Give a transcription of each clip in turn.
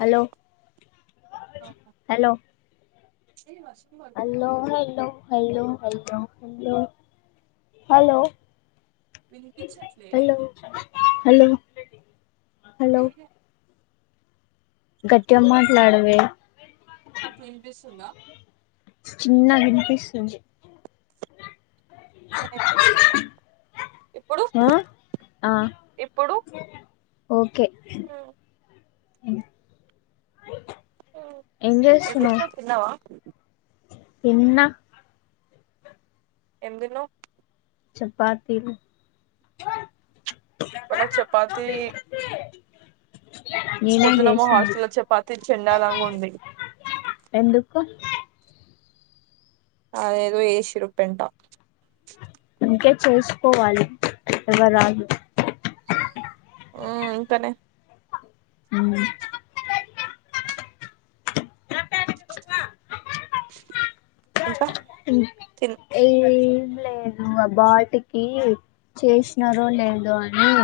Hello hello ఏ వర్షం అల్లో పడుతుంది హల్లో హైల్లో హెల్లో హలో వినిపించట్లే హలో హలో హలో ఏహే గట్టిగా మాట్లాడవే వినుపిస్తుందా చిన్న వినిపిస్తుంది అనిపిస్తుందా ఇప్పుడు ఆ ఆ ఇప్పుడు ఓకే ఏం చేస్తున్నావ్ తిన్నావా తిన్న ఏం తిన్నావ్ చపాతీలు వాళ్ల చపాతి నేనే పొద్దున మా చేసింది హాస్టల్ లో చపాతి చెండాలంగా ఉంది ఎందుకు అదేదో ఏసిరు పెన్టా ఇంకే చేసుకోవాలి ఎవరాలు ఉ ఇంకనే అ [unintelligible] ఇంకా తిన్ ఏ లేదు ఆ బాటికి చేసినారో లేదో అని [inaudible]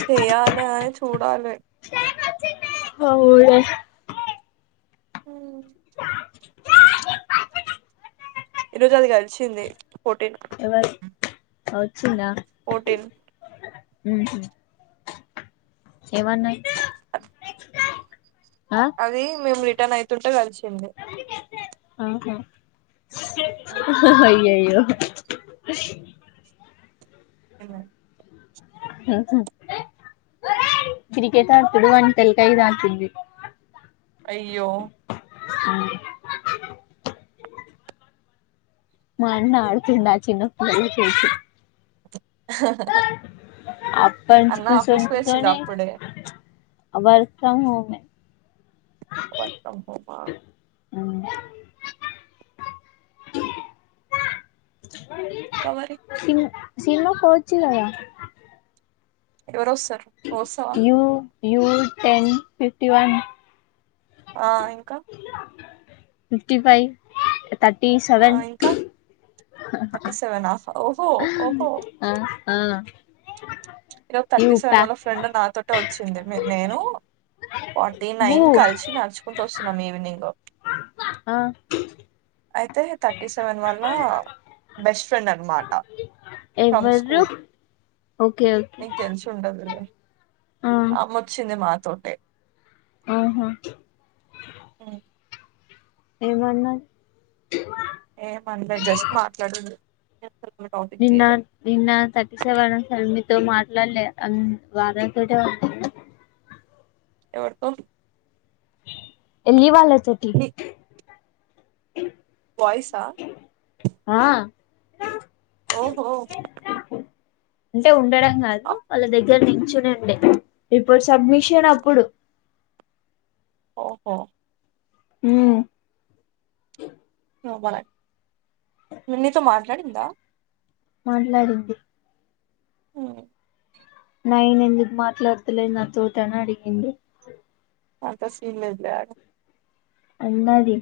చెయాలే అ చూడాలే అవునే హ [inaudible] ఈరోజు అది కలిసింది పోటీన్ ఎవరు వచ్చిందా ఫోటీన్ ఉ ఎవన్నా అది మేము రిటర్న్ అయితుంటే కలిసింది అయ్యయ్యో ఎవ అహు కిరికేట్ ఆతుడు వంత తెలి కైదిఆడుతుంది. అయ్యో అ మన్న అడుతుంద చిన్నప్పుడు అయితే అహ్హ్హ్ అప్పన్చి కోసోంటోనే అప్పుడే వర్క్ ఫ్రమ్ హోమె వర్క్ ఫ్రమ్ హోమా అవును ఇంకా మరి సిమ్ సిన్ను కొచ్చిల్లారా ఎవరు వస్సారు నువ్ వస్సావా? ఏ ఊరు టెన్ ఫిఫ్టీ వన్ ఆ ఇంకా ఫిఫ్టీ పై థర్టీ ఆ సెవెన్ ఇంకా హ్హ్హ్ థర్టీ సెవెనా ఓహో ఓహో అ ఆ ఇది ఒక యూ థర్టీ సెవెన్ ప్యాక్ వాళ్ళ ఫ్రెండ్ నాతోటే వచ్చింది నేను ఫార్టీ హూ నైన్ కలిసి నడుచుకుంటూ వస్తున్నాం ఈవినింగ్ ఆ అయితే థర్టీ సెవెన్ వల్ల బెస్ట్ ఫ్రెండ్ అనమాట ఫ్రమ్ ఎవరు స్కూల్ ఓకే ఓకే నీకు తెలిసు ఉండదులే ఆ అమ్మొచ్చింది మాతోటే ఓహా ఉమ్, ఏమన్నా ఏమన్లే జస్ట్ మాట్లాడుదు నిన్న నిన్న తర్టీ సెవెన్ సెమి తో మాటలాల్లె అన్ వార తోటే మాట్లాడు ఎవరుతో ఎల్లి వాళ్ళ తోటి వయిసా ర ఓహో అంటే ఉండడం కాదు అ- వాళ్ళ దగ్గర నుంచి చూడండి ఇప్పుడు సబ్మిషన్ అప్పుడు ఓహో మ్ నువలే నీతో మాట్లాడిందా? మాట్లాడింది ఉ నయన ఎందుకు మాట్లాడతలేదు నా తోటని అడిగింది. అంత సిలే లేగ్ అందది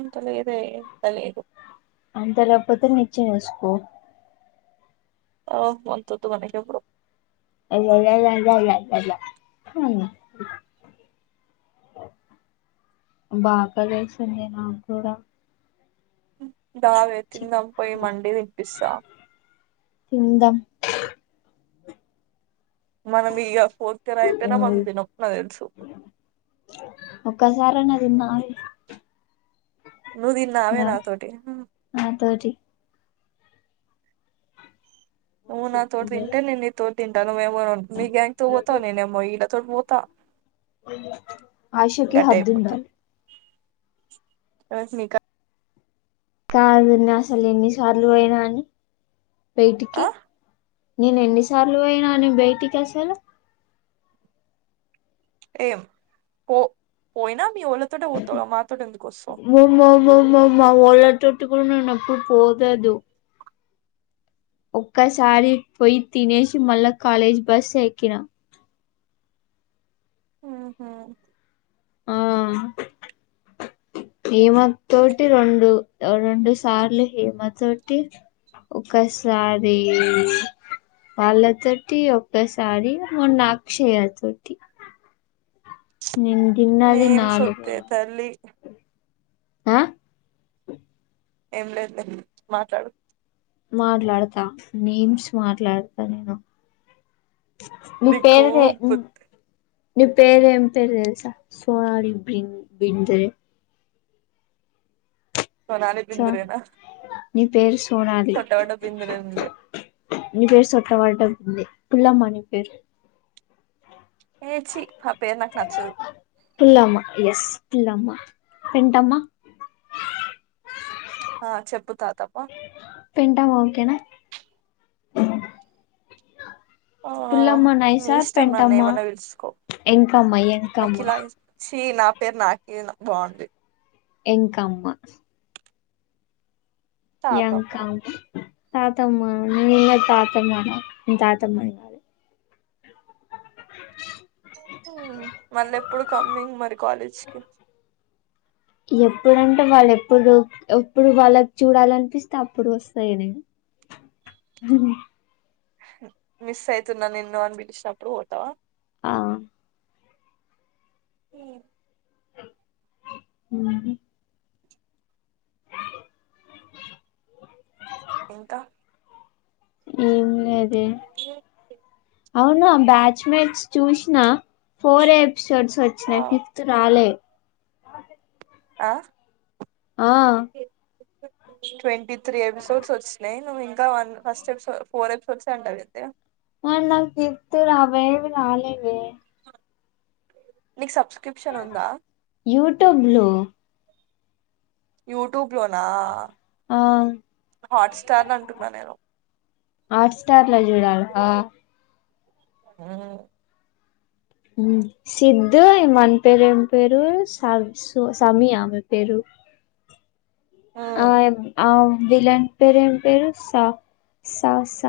ఉంచలేదే తలిదు అందలేకపోతే నిచ్చెన ఏసుకో ఓ అంతొద్దు అనేప్పుడు అ [unintelligible] బా ఆకలేస్తుంది నాకు కూడా దావే చి తిందాం పోయి మండీ తెప్పిస్తా. తిందాం మనం ఇగ ఫోర్త్ ఇయర్ అయిపోయినా మనం తినం తెలుసు. సారాంగా తిన్నాయ్ నువ్వు తిన్నావే నా నాతోటి ఉమ్, నాతోటి నువ్వు నా తోటి తింటే నే తోటి తింటా నువ్వేమో మీ గ్యాంగ్ తో పోతావు నేనేమో ఈడ త పోతా ఆశకు హద్దు ఉండాలి. ఎవరికి నీకా కాదు నా అసలు ఎన్నిసార్లు పోయినాను బయటికి ఆ నేను ఎన్నిసార్లు పోయినాను అని బయటికి అసలు ఏం పో పోయినా మీ వోళ్ళతోటే పోతావుగా మాతోటి ఎందుకు వస్తావు మో మో మో వాలెట్ స్కూల్ నుండి ఎప్పుడూ పోతాదు ఒక్కసారి పోయి తినేసి మళ్ళా కాలేజీ బస్ ఎక్కినా. [inaudible] ఓహో ఆ హేమ తోటి రెండు రెండు సార్లు హేమ తోటి ఒకసారి వాళ్ళతోటి ఒక్కసారి మొన్న అక్షయ తోటి ఏం నాలుగు సుత్తె తల్లీ. ఆ ఏం లేదు మాట్లాడు మాట్లాడతా మీమ్స్ మాట్లాడతా నేను మీ నీకు పేరు నీ పేరు ఏం పేరు తెలుసా సోనాలి బింద్రే సోనాలి సో బింద్రే నా నీ పేరు సోనాలి నీ పేరు చొట్టబడ్డ పుల్లమని పేరు ఏ ఛీ ఆ పేరు నాకు నచ్చదు పుల్లమ్మ ఎస్ పుల్లమ్మ పెంటమ్మా ఆ చెప్పు తాతప్పా పెంటమ్మ ఓకే నా ఆ నైస్ నీ ఆర్ ఇష్టం నన్ను పెంటమ్మ ఏమన్నా పిలుసుకో ఎంకమ్మ ఎంకమ్మ అఖిలా నా పేరు నాకు బాగుంది. ఎంకమ్మ తాతమ్మ ఎంకమ్మ తాతమ్మ, నీనే తాతమ్మను, తాతమ్మని [inaudible] మ్ మళ్ళీ ఎప్పుడు కమ్మింగ్ మరి కాలేజ్కి ఎప్పుడుంటే వాళ్ళు ఎప్పుడు ఎప్పుడు వాళ్ళకి చూడాలనిపిస్తే అప్పుడు వస్తాయిగా నేను అ మిస్ అయితున్నా నిన్ను అని పిలిచినప్పుడు పోతావా ఆ ఉమ్ ఉహుమ్ ఇంకా ఏం లేదే అవునే ఆ బ్యాచ్ మేట్స్ చూసిన ఫోర్ ఎపిసోడ్స్ ఆ వచ్చినాయి ఫిఫ్త్ రాలే ఆ ఆ ట్వంటీ త్రీ ఎపిసోడ్స్ వచ్చినాయి నువ్వు ఇంకా one first episode four episodes వచ్చాయి అంటావు ఎందే మరి నాకు పిఫ్త్ అవేవి రాలేదే నీకు సబ్ యూట్యూబ్ లో యూట్యూబ్ లోనా ఆ హాట్ స్టార్ అంటున్నా నేను హాట్ స్టార్ లో చూడాలా ఆహా ఉమ్ సిద్దు మన పేరు ఏం పేరు స స సమీయా ఆమె పేరు ఆ మ్మ్ ఆ విలన్ పేరు ఏం పేరు స స స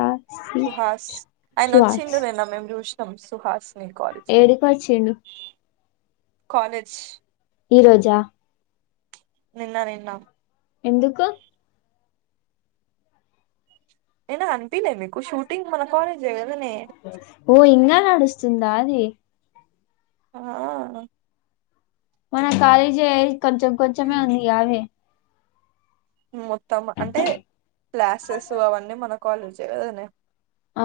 సుహాస్ ఆయన వచ్చిండు నేన్నా మేము చూసినాం సుహాస్ ని కాలేజ్ లో ఏడికి కొచ్చిండు కాలేజ్ ఈరోజా నిన్న నిన్నా ఎందుకు నిన్న కనిపిలే మీకు షూటింగ్ మన కాలేజ్ ఏ ఓ ఇంకా నడుస్తుందా అది ఆ మన కాలేజ్ ఏ కొంచెం కొంచెం ఉందిగామే మొత్తం అంటే క్లాసెస్ అవన్నీ మన కాలేజ్ ఏ కదనే ఆ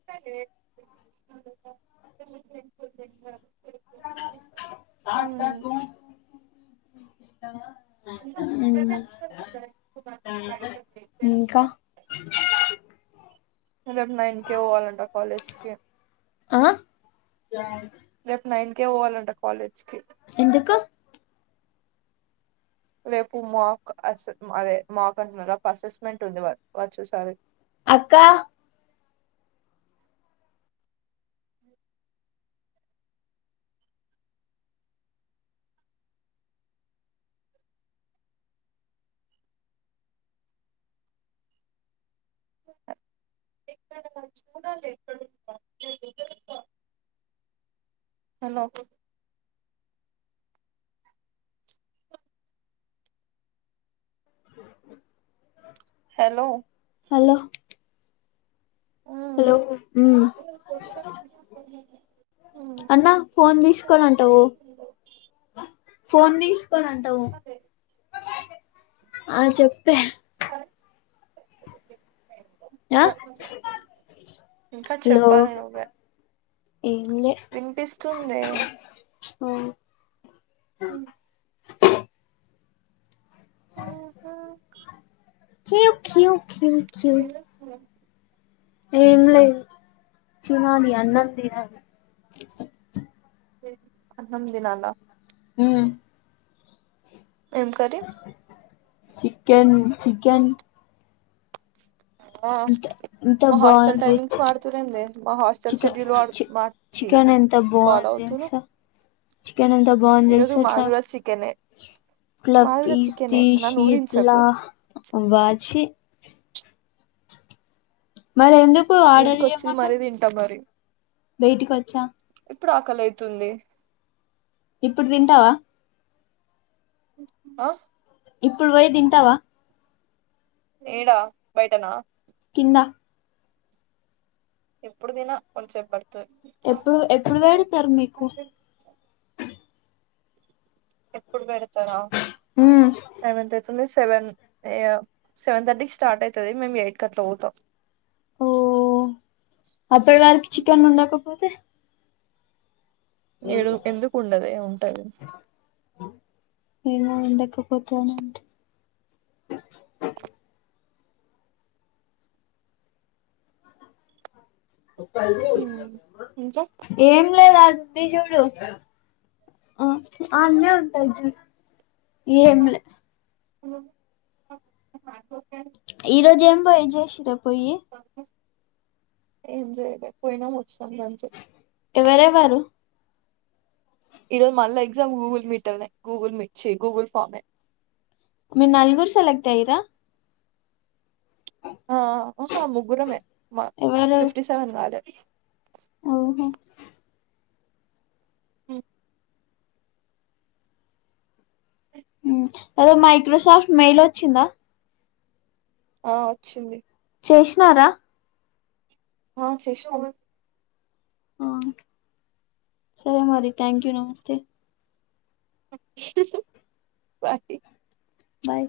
ఎ నా ఉమ్ ఉమ్ ఇంకా రేపు నైన్ కే పోవాలంటా కాలేజ్ కి ఆ రేపు నైన్ కే పోవాలంట కాలేజ్ కి ఎందుకు రేపు మాక్ అ అదే మాక్ అంటున్నారు అసెస్మెంట్ ఉంది వారు చూస్తారు అక్కా ఇక్కడ మరిచి కుడా లేవు హలో హలో హలో ఉమ్. హలో హ్మ్ అన్నా ఫోన్ తీసుకోనంటావు ఫోన్ తీసుకొనంటావు ఆ చెప్పే సరే ఆ ఇంకా ఇంకా చెప్పాలి నువ్వే ఎంలే వినిపిస్తుందే హ ఆ ఓహో క్యూ క్యూ క్యూ క్యూ ఏంలేదు చినది అన్నంతినలి అన్నం తిన్నాల అం ఏం కర్రీ చికెన్ చికెన్ ఆ ఇంత ఇంత మా హాస్టల్ బాగుంది టైమింగ్స్ మారుతూలేండి మా హాస్టల్ చికెన్ షెడ్యూల్డు చి మార్చి చికెన్ ఎంత ఫాలో బొంది అవుతురు తెలుసా చికెన్ ఎంత ఈ బొంది రోజు తెల్సా మాది అట్లా కూడా చికెనే ఇట్లా మాది కూడా పిస్ చికెనే నన్ను తీసి ఇట్లా ఊరించకు అబ్బా చి మరి ఎందుకు మీ ఆర్డర్ ఇంటికి వచ్చేది మరీ చేయమన్నవ్ తింటా మరి బైటకి వచ్చా ఇప్పుడు ఆకలిలైతుంది ఇప్పుడు తింటావా ఆ ఇప్పుడు పోయ్ తింటావా ఇడా బైటన కింద ఇప్పుడు తిన కొంసేపు పాడ్ ఎప్పుడు ఎప్పుడు పెడతార్ మీకు ఎప్పుడు పెడతారా ఉమ్ టైమేంత సెవెన్ ఇగ సెవెన్ థర్టీకి స్టార్ట్ అవుతది మేము ఎయిట్ కట్లా పోతాం ఓ అప్పటి వారిక్ చికెన్ ఉండకపోతే ఏడు ఎందుకుండదే ఉంటది ఎమో ఉండకపోతనుంట్ ఇంకా ఏం లేదు అ చుడు అనే ఉంటాయిచుడు ఎంలే ఓ ఈ రోజు ఏం పోయి చేసిరా పోయి ఏం జెలేకపోయిన ఎవరే వారు ఈరోజు మళ్ళ ఎగ్జామ్ గూగుల్ మీట్ లోనే గూగుల్ మీట్ చి గూగుల్ ఫామే మీరు నలుగురు సెలెక్ట్ అయిరా ఆ అహా ముగ్గురమే మ ఫిఫ్టీ సెవెన్ వ్యలే అవ్ హో ఓ హ్మ్ అఅదే మైక్రోసాఫ్ట్ మెయిల్ వచ్చిందా ఆ వచ్చింది చేసినారా ఆ చేసినాం ఆ సరే మరి థ్యాంక్ యూ నమస్తే బాయ్ బాయ్